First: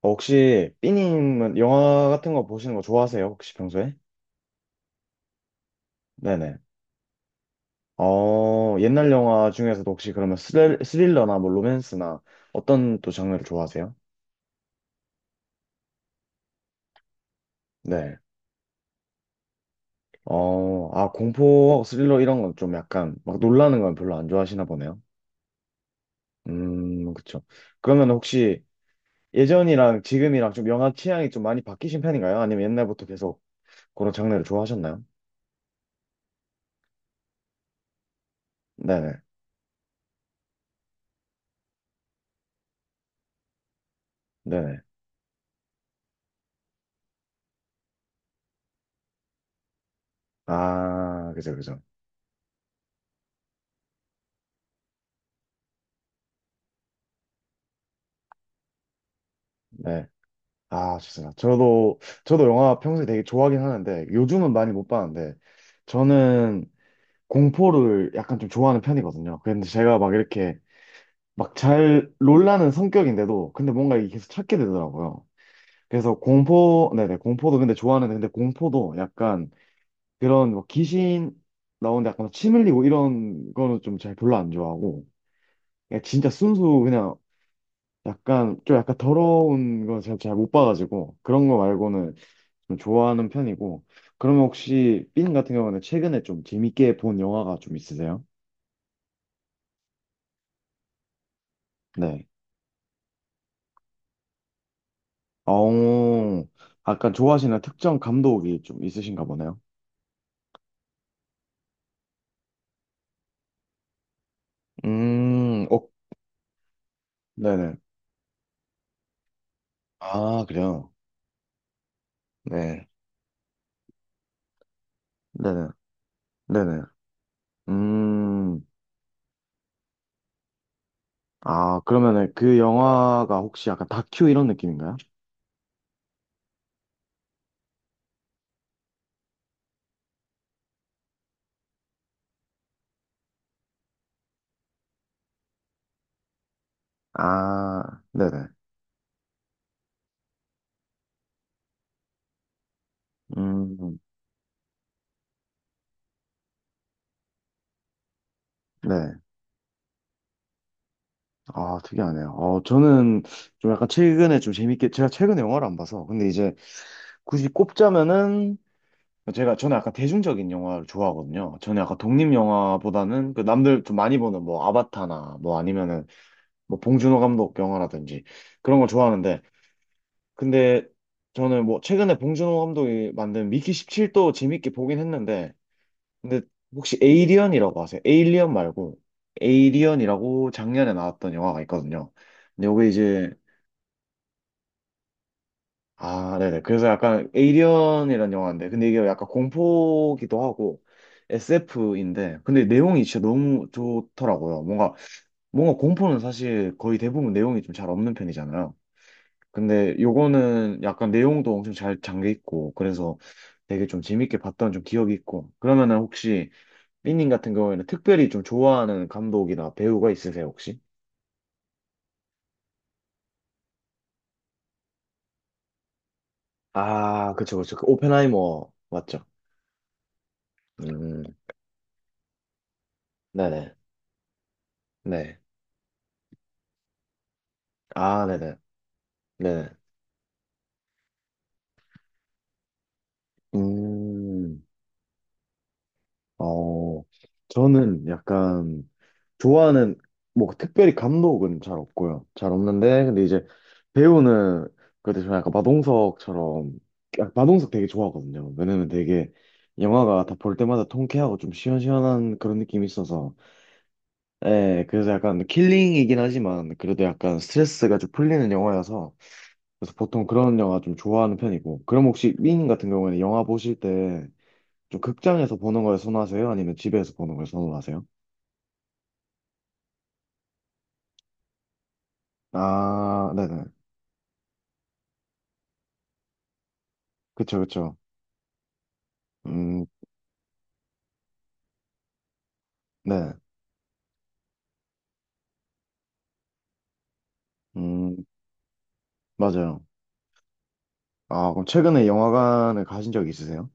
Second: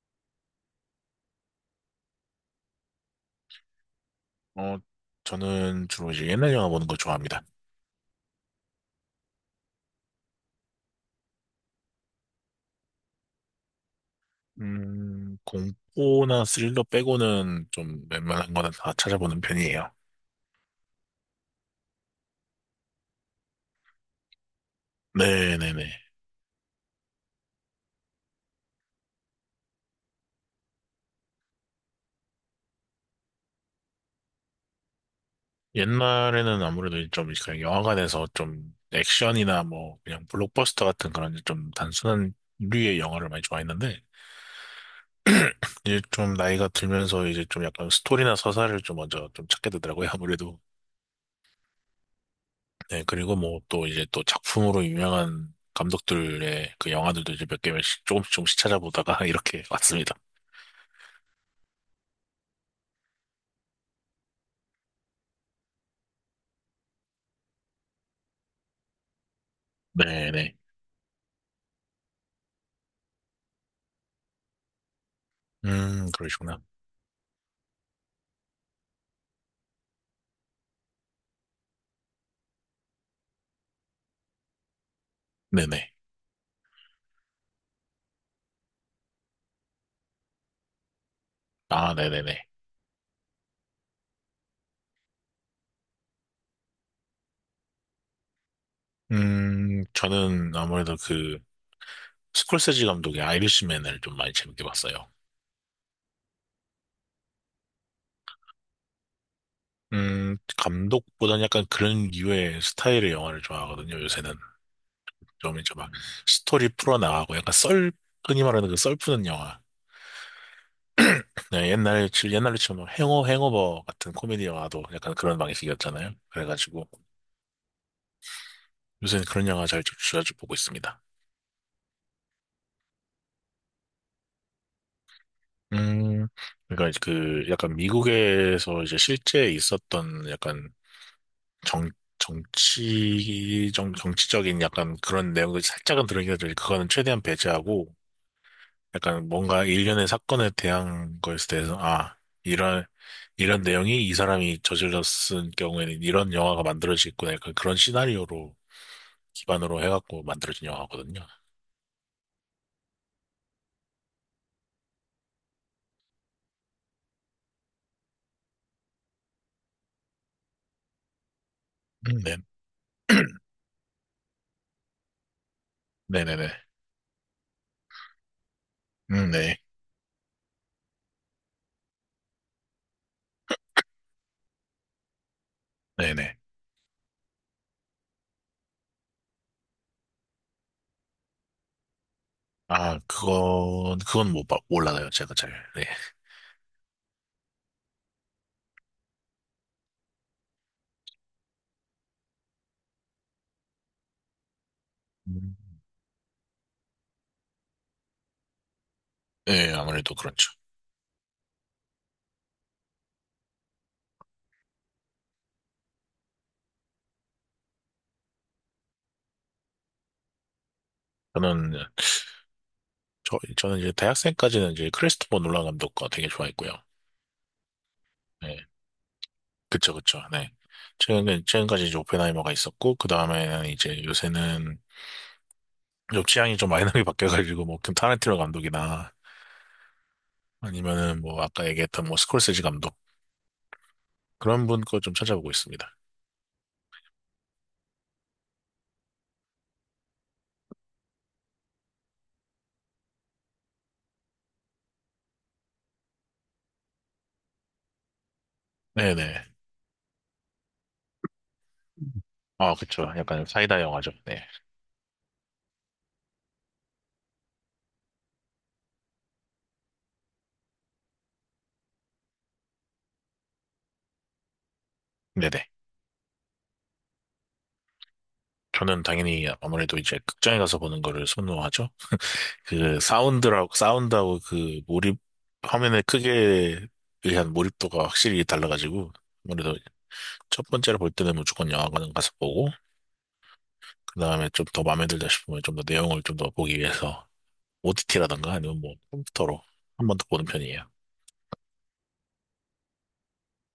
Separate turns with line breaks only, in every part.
어, 혹시 삐님은 영화 같은 거 보시는 거 좋아하세요? 혹시 평소에?
어, 저는 주로 이제 옛날
네네.
영화 보는 걸 좋아합니다.
어, 옛날 영화 중에서도 혹시 그러면 스릴러나 뭐 로맨스나 어떤 또 장르를 좋아하세요?
공포나 스릴러 빼고는 좀
네.
웬만한 거는 다 찾아보는 편이에요.
어, 아, 공포, 스릴러 이런 건 좀 약간 막 놀라는 건 별로 안 좋아하시나 보네요.
네네네.
그쵸. 그러면 혹시 예전이랑 지금이랑 좀 영화 취향이 좀 많이 바뀌신 편인가요? 아니면 옛날부터 계속 그런 장르를 좋아하셨나요?
옛날에는 아무래도 좀 그냥 영화관에서 좀
네네.
액션이나 뭐 그냥 블록버스터 같은 그런 좀 단순한 류의 영화를 많이 좋아했는데
네네.
이제 좀 나이가 들면서 이제 좀 약간 스토리나 서사를 좀 먼저 좀 찾게 되더라고요. 아무래도.
아, 그죠, 그죠.
네, 그리고 뭐 또 이제 또 작품으로 유명한 감독들의 그 영화들도 이제 몇 개씩 조금씩 조금씩 찾아보다가 이렇게
네.
왔습니다.
아, 좋습니다. 저도 영화 평소에 되게 좋아하긴 하는데, 요즘은 많이 못 봤는데, 저는 공포를 약간 좀 좋아하는 편이거든요. 근데 제가 막
네네.
이렇게 막 잘 놀라는 성격인데도, 근데 뭔가 이게 계속 찾게 되더라고요. 그래서
그러시구나.
공포, 네네, 공포도 근데 좋아하는데, 근데 공포도 약간 그런 뭐 귀신 나오는데 약간 침 흘리고 이런 거는 좀 잘 별로 안 좋아하고,
네네.
그냥 진짜 순수 그냥 약간 좀 약간 더러운 거 제가 잘 못 봐가지고, 그런 거
아,
말고는
네네네.
좀 좋아하는 편이고. 그러면 혹시 삔 같은 경우는 최근에 좀 재밌게 본 영화가 좀 있으세요?
저는 아무래도 그
네.
스콜세지 감독의 아이리시맨을 좀 많이 재밌게 봤어요.
어, 약간 좋아하시는 특정 감독이 좀 있으신가 보네요.
감독보다는 약간 그런 류의 스타일의 영화를 좋아하거든요, 요새는. 좀 이제
어,
막 스토리 풀어나가고 약간
네네.
썰, 흔히 말하는 그 썰 푸는 영화.
아, 그래요.
네, 옛날에 치면 뭐
네.
행어버 같은 코미디 영화도 약간 그런
네네.
방식이었잖아요.
네네.
그래가지고
음,
요새는 그런 영화 잘쭉 자주 보고 있습니다.
아, 그러면은 그 영화가 혹시 약간 다큐 이런 느낌인가요?
음, 그러니까 그 약간 미국에서 이제 실제 있었던 약간 정, 정치적인 약간 그런 내용들 살짝은 들어있긴 하지 그거는 최대한
아,
배제하고
네네.
약간 뭔가 일련의 사건에 대한 거에 대해서, 아, 이런, 이런
음,
내용이 이 사람이 저질렀을 경우에는 이런 영화가 만들어지겠구나. 약간 그런 시나리오로
네.
기반으로 해갖고 만들어진 영화거든요.
아, 특이하네요. 어, 저는 좀 약간 최근에 좀 재밌게, 제가 최근에 영화를 안 봐서, 근데 이제 굳이 꼽자면은 제가 저는 약간 대중적인 영화를 좋아하거든요. 저는 약간
네,
독립 영화보다는 그 남들 좀 많이 보는 뭐 아바타나 뭐 아니면은
네네네.
뭐 봉준호 감독 영화라든지 그런 걸 좋아하는데
네.
근데 저는 뭐 최근에 봉준호 감독이 만든 미키 17도 재밌게 보긴 했는데
네네.
근데 혹시 에이리언이라고 아세요? 에일리언 말고 에이리언이라고 작년에 나왔던 영화가 있거든요. 근데 요게
아,
이제
그건 못, 봐- 몰라요. 제가 잘. 네.
아, 네네. 그래서 약간 에이리언이라는 영화인데, 근데 이게 약간 공포기도 하고 SF인데, 근데 내용이 진짜 너무 좋더라고요. 뭔가
음.
뭔가 공포는 사실 거의 대부분 내용이 좀 잘 없는 편이잖아요.
네,
근데
아무래도 그렇죠.
요거는 약간 내용도 엄청 잘 잠겨 있고, 그래서 되게 좀 재밌게 봤던 좀 기억이 있고. 그러면은 혹시 삐님 같은 경우에는 특별히 좀 좋아하는 감독이나 배우가 있으세요, 혹시?
저는, 저는 이제 대학생까지는 이제 크리스토퍼 놀란 감독과 되게 좋아했고요.
아, 그쵸, 그쵸. 그
네.
오펜하이머 맞죠?
그쵸, 그쵸. 네.
음,
최근까지 이제 오펜하이머가 있었고, 그 다음에는
네네.
이제 요새는
네.
좀 취향이 좀 많이 나게 바뀌어가지고, 뭐, 그
아,
타란티노
네네.
감독이나,
네.
아니면은 뭐, 아까 얘기했던 뭐, 스콜세지 감독.
음,
그런 분 거 좀 찾아보고 있습니다.
어, 저는 약간 좋아하는, 뭐, 특별히 감독은 잘 없고요. 잘 없는데, 근데 이제 배우는, 그래도 저는 약간 마동석처럼, 마동석 되게 좋아하거든요. 왜냐면 되게
네네.
영화가 다 볼 때마다 통쾌하고 좀 시원시원한 그런
아,
느낌이
그쵸.
있어서,
약간 사이다 영화죠. 네.
예, 그래서 약간 킬링이긴 하지만, 그래도 약간 스트레스가 좀 풀리는 영화여서, 그래서 보통 그런 영화 좀 좋아하는 편이고, 그럼 혹시 윙 같은 경우에는 영화 보실 때, 좀 극장에서
네네.
보는 걸 선호하세요? 아니면 집에서 보는 걸 선호하세요?
저는 당연히 아무래도 이제 극장에 가서 보는 거를 선호하죠. 그
아, 네네.
사운드하고 그 몰입, 화면의 크기에 의한
그쵸, 그쵸.
몰입도가 확실히 달라가지고, 아무래로
음,
첫 번째로 볼 때는 무조건 영화관을 가서 보고,
네.
그 다음에 좀 더 마음에 들다 싶으면 좀 더 내용을 좀 더 보기 위해서
음,
OTT라던가 아니면 뭐 컴퓨터로
맞아요.
한 번 더 보는 편이에요.
아, 그럼 최근에 영화관을 가신 적 있으세요?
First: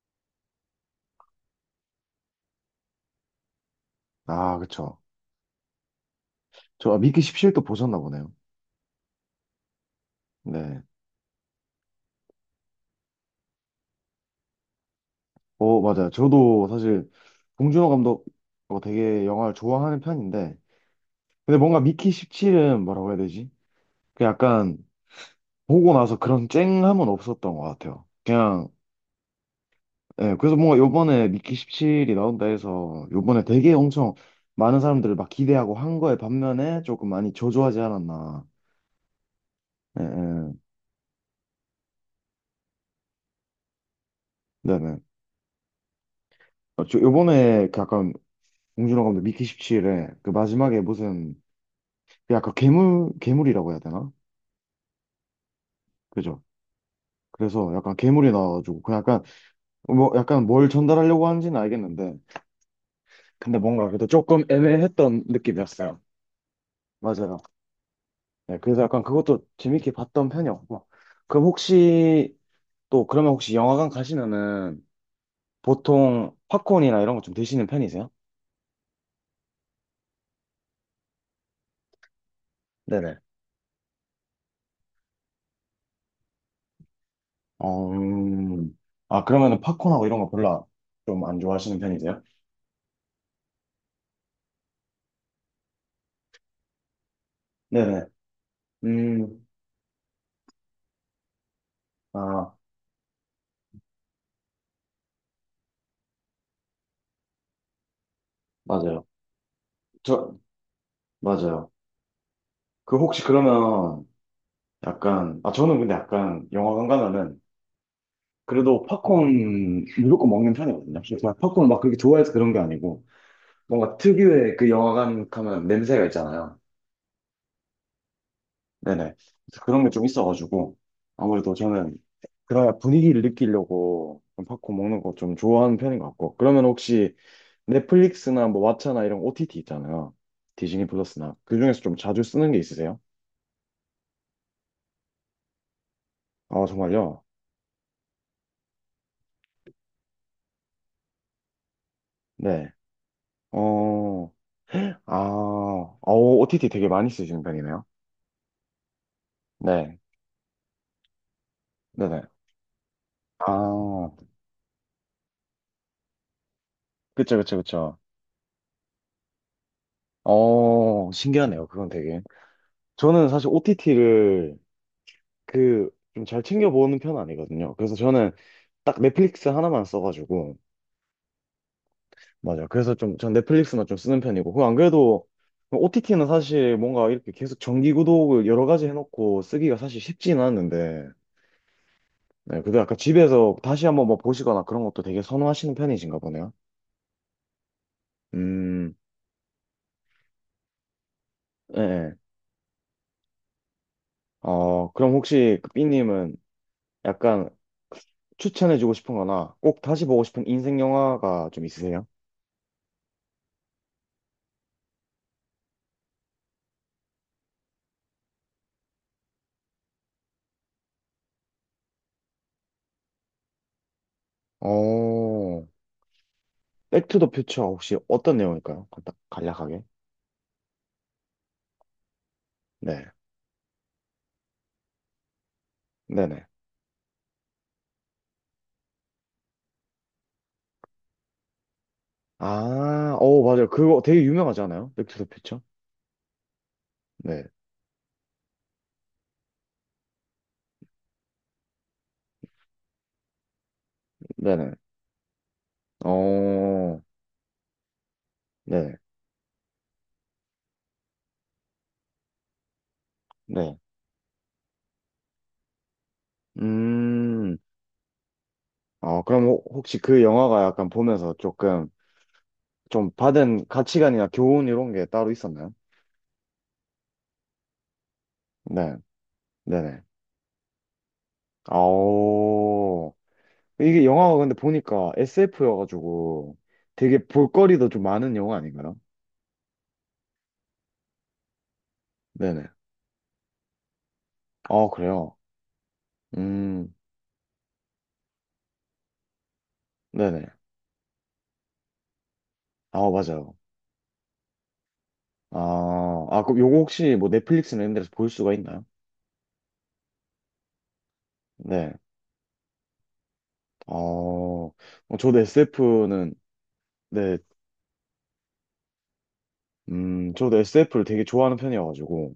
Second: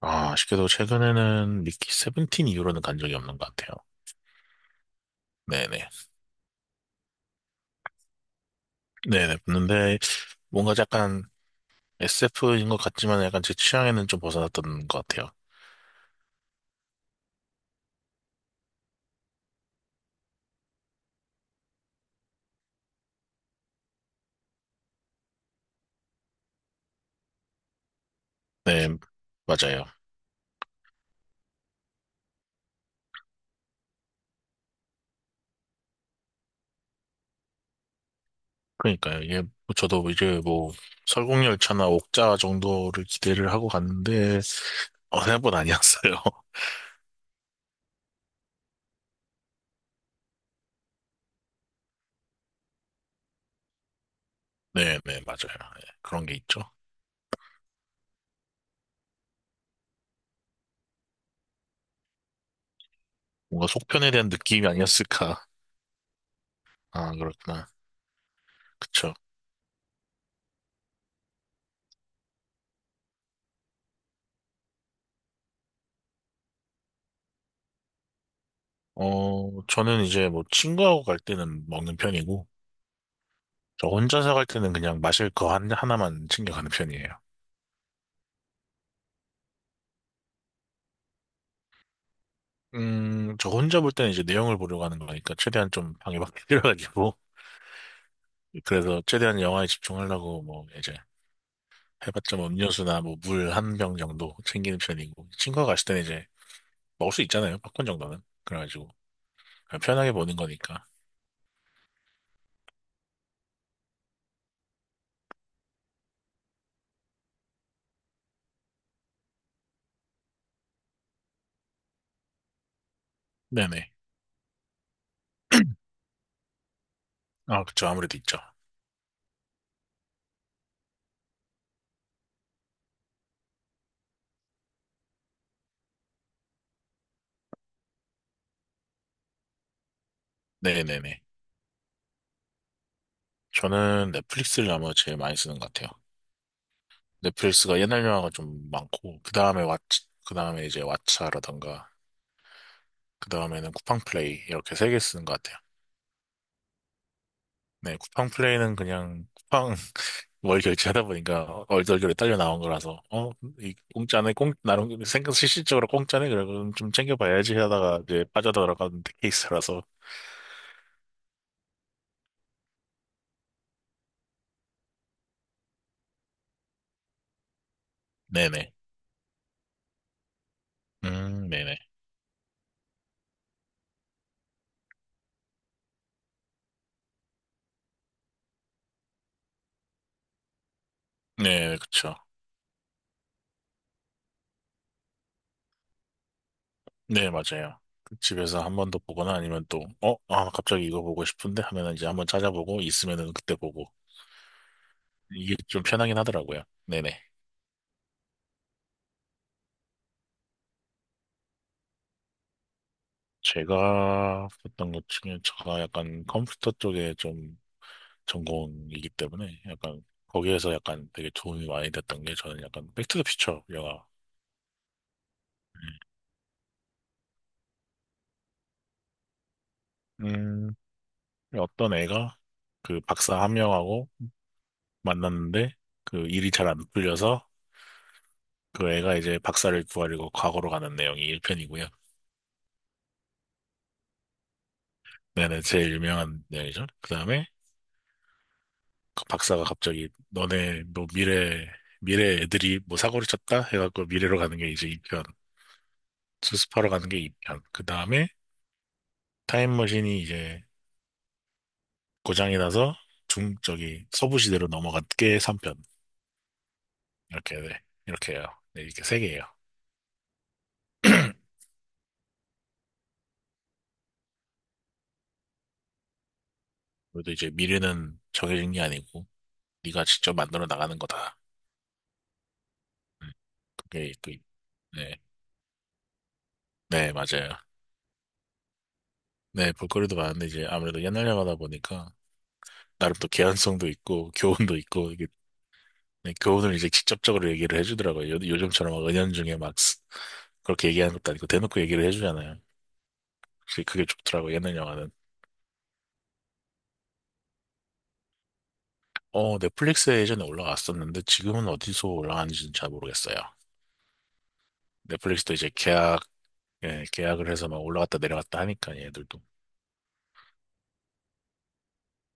아, 아쉽게도 최근에는 미키 세븐틴 이후로는 간 적이 없는 것 같아요.
아, 그쵸.
네네.
저 아, 미키 17도 보셨나 보네요.
네네. 봤는데, 뭔가
네.
약간 SF인 것 같지만 약간 제 취향에는 좀 벗어났던 것 같아요.
어, 맞아요. 저도 사실 봉준호 감독 어, 되게 영화를 좋아하는 편인데, 근데 뭔가 미키 17은 뭐라고 해야 되지? 그 약간 보고 나서 그런 쨍함은 없었던 것 같아요. 그냥
네, 맞아요.
예, 그래서 뭔가 요번에 미키 17이 나온다 해서 요번에 되게 엄청 많은 사람들을 막 기대하고 한 거에 반면에 조금 많이 저조하지 않았나.
그러니까요. 이게 뭐
예,
저도 이제
예.
뭐 설국열차나 옥자 정도를 기대를 하고 갔는데
네네.
어느 보다 아니었어요.
어, 저 요번에 그 약간 봉준호 감독 미키 17에 그 마지막에 무슨 그 약간 괴물이라고 해야 되나?
네, 네, 맞아요. 예, 그런 게
그죠?
있죠.
그래서 약간 괴물이 나와가지고 그 약간 뭐 약간 뭘 전달하려고 하는지는 알겠는데 근데
뭔가
뭔가 그래도
속편에 대한
조금
느낌이
애매했던
아니었을까.
느낌이었어요.
아,
맞아요.
그렇구나.
네, 그래서 약간
그쵸.
그것도 재밌게 봤던 편이었고 그럼 혹시 또 그러면 혹시 영화관 가시면은 보통 팝콘이나 이런 거 좀 드시는 편이세요?
어, 저는 이제 뭐 친구하고 갈 때는 먹는 편이고,
네네.
저 혼자서 갈 때는 그냥 마실 거 하나만 챙겨가는 편이에요.
어, 아, 그러면은 팝콘하고 이런 거 별로 좀 안 좋아하시는 편이세요?
저 혼자 볼 때는 이제 내용을 보려고 하는 거니까, 최대한 좀 방해받기 싫어가지고.
네네.
그래서 최대한
음,
영화에 집중하려고, 뭐, 이제, 해봤자 뭐
아,
음료수나 뭐 물 한 병 정도 챙기는 편이고, 친구가 갔을 때는 이제 먹을 수 있잖아요, 팝콘 정도는. 그래가지고,
맞아요.
그냥 편하게 보는
저,
거니까.
맞아요. 그 혹시 그러면 약간, 아, 저는 근데 약간 영화관 가면은 그래도 팝콘 무조건 먹는 편이거든요. 막 팝콘을 막 그렇게 좋아해서 그런 게 아니고
네네.
뭔가 특유의 그 영화관 가면 냄새가 있잖아요.
아, 그쵸. 아무래도 있죠.
네네. 그런 게 좀 있어가지고, 아무래도 저는 그래야 분위기를 느끼려고 좀 팝콘 먹는 거 좀 좋아하는 편인 것 같고. 그러면 혹시 넷플릭스나 뭐 왓챠나 이런 OTT 있잖아요. 디즈니
네네네.
플러스나. 그 중에서 좀 자주 쓰는 게 있으세요?
저는 넷플릭스를 아마 제일 많이 쓰는 것 같아요.
아, 정말요?
넷플릭스가 옛날 영화가 좀 많고, 그 다음에 왓 그 다음에 이제 왓챠라던가,
네.
그 다음에는
어,
쿠팡플레이, 이렇게 세 개
아,
쓰는 것 같아요.
어, OTT 되게 많이 쓰시는 편이네요.
네, 쿠팡 플레이는 그냥 쿠팡
네.
월 결제하다 보니까 얼떨결에
네네.
딸려 나온 거라서 어, 이
아,
공짜네, 공 나름 생각 실질적으로 공짜네 그래 그럼 좀
그쵸, 그쵸,
챙겨봐야지
그쵸.
하다가 이제 빠져들어가는 케이스라서
어, 신기하네요. 그건 되게. 저는 사실 OTT를 그 좀 잘 챙겨보는 편 아니거든요. 그래서 저는
네네,
딱 넷플릭스 하나만 써가지고
네네,
맞아요. 그래서 좀 전 넷플릭스만 좀 쓰는 편이고 그 안 그래도 OTT는 사실 뭔가 이렇게 계속 정기 구독을 여러 가지 해놓고 쓰기가 사실 쉽지는 않은데
네, 그쵸,
네, 그래도 약간 집에서 다시 한번 뭐 보시거나 그런 것도 되게 선호하시는 편이신가 보네요.
네, 맞아요. 그 집에서 한 번
음,
더 보거나 아니면 또 어, 아, 갑자기 이거 보고 싶은데
예.
하면은 이제
예.
한번 찾아보고 있으면은 그때 보고
어, 그럼
이게
혹시 그
좀 편하긴
삐님은
하더라고요. 네네.
약간 추천해주고 싶은 거나 꼭 다시 보고 싶은 인생 영화가 좀 있으세요?
제가 했던 것 중에 제가 약간 컴퓨터 쪽에 좀 전공이기 때문에 약간 거기에서 약간 되게 도움이 많이 됐던 게 저는 약간 백투더퓨처 영화.
어, 백투 더 퓨처 혹시 어떤 내용일까요? 간략하게.
음, 어떤 애가 그
네.
박사 한 명하고 만났는데 그
네네.
일이 잘 안 풀려서 그 애가 이제 박사를 구하려고 과거로 가는 내용이 1편이고요.
아, 오 맞아요. 그거 되게 유명하지 않아요? 백투 더 퓨처?
네네, 제일 유명한 내용이죠. 그
네.
다음에 그 박사가 갑자기 너네 뭐 미래 애들이 뭐 사고를 쳤다? 해갖고 미래로 가는 게
네네.
이제 이편 수습하러
어,
가는 게 2편. 그 다음에
네.
타임머신이 이제 고장이 나서
네.
저기 서부시대로 넘어간 게 3편. 이렇게,
음,
네. 이렇게 해요. 네, 이렇게
어,
세개예요
그럼 혹시 그 영화가 약간 보면서 조금 좀 받은 가치관이나 교훈 이런 게 따로 있었나요?
그래도 이제 미래는 정해진 게
네.
아니고,
네네.
네가 직접 만들어 나가는 거다.
아오.
음,
이게
그게 있
영화가 근데 보니까
네.
SF여가지고
네,
되게
맞아요.
볼거리도 좀 많은 영화 아닌가요?
네, 볼거리도 많은데 이제 아무래도 옛날 영화다 보니까
네네.
나름 또 개연성도 있고, 교훈도
아,
있고, 이게
그래요.
네, 교훈을 이제
음.
직접적으로 얘기를 해주더라고요. 요즘처럼 막 은연중에 막
네네.
그렇게 얘기하는 것도 아니고 대놓고 얘기를 해주잖아요.
아, 맞아요.
그게 좋더라고, 예능 영화는.
아, 아, 그럼 요거 혹시 뭐 넷플릭스나 이런 데서 볼 수가 있나요?
어, 넷플릭스에 예전에 올라왔었는데 지금은
네.
어디서 올라가는지는 잘 모르겠어요.
어, 어, 저도
넷플릭스도 이제 계약,
SF는,
예,
네,
계약을 해서 막 올라갔다 내려갔다 하니까 얘들도.
저도 SF를 되게 좋아하는 편이어가지고,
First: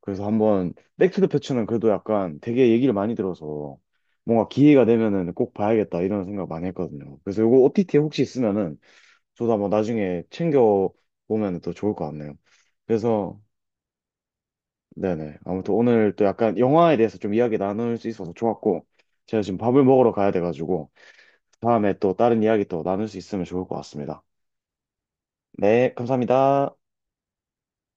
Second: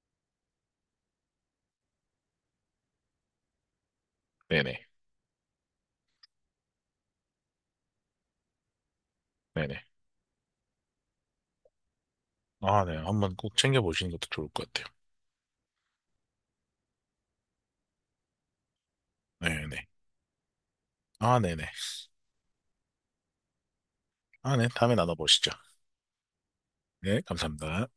그래서 한번, 백투 더 퓨처는 그래도 약간 되게 얘기를 많이 들어서, 뭔가 기회가
네네.
되면은 꼭 봐야겠다, 이런 생각 많이 했거든요. 그래서 요거 OTT에 혹시 있으면은, 저도 한번
네네.
나중에 챙겨보면 또 좋을 것 같네요.
아, 네. 한번
그래서,
꼭 챙겨보시는 것도 좋을 것 같아요.
네네. 아무튼 오늘 또 약간 영화에 대해서 좀 이야기 나눌 수 있어서 좋았고, 제가 지금 밥을
네네.
먹으러 가야 돼가지고,
아, 네네.
다음에 또 다른 이야기 또 나눌 수 있으면 좋을 것 같습니다.
아, 네. 다음에 나눠보시죠.
네, 감사합니다.
네, 감사합니다.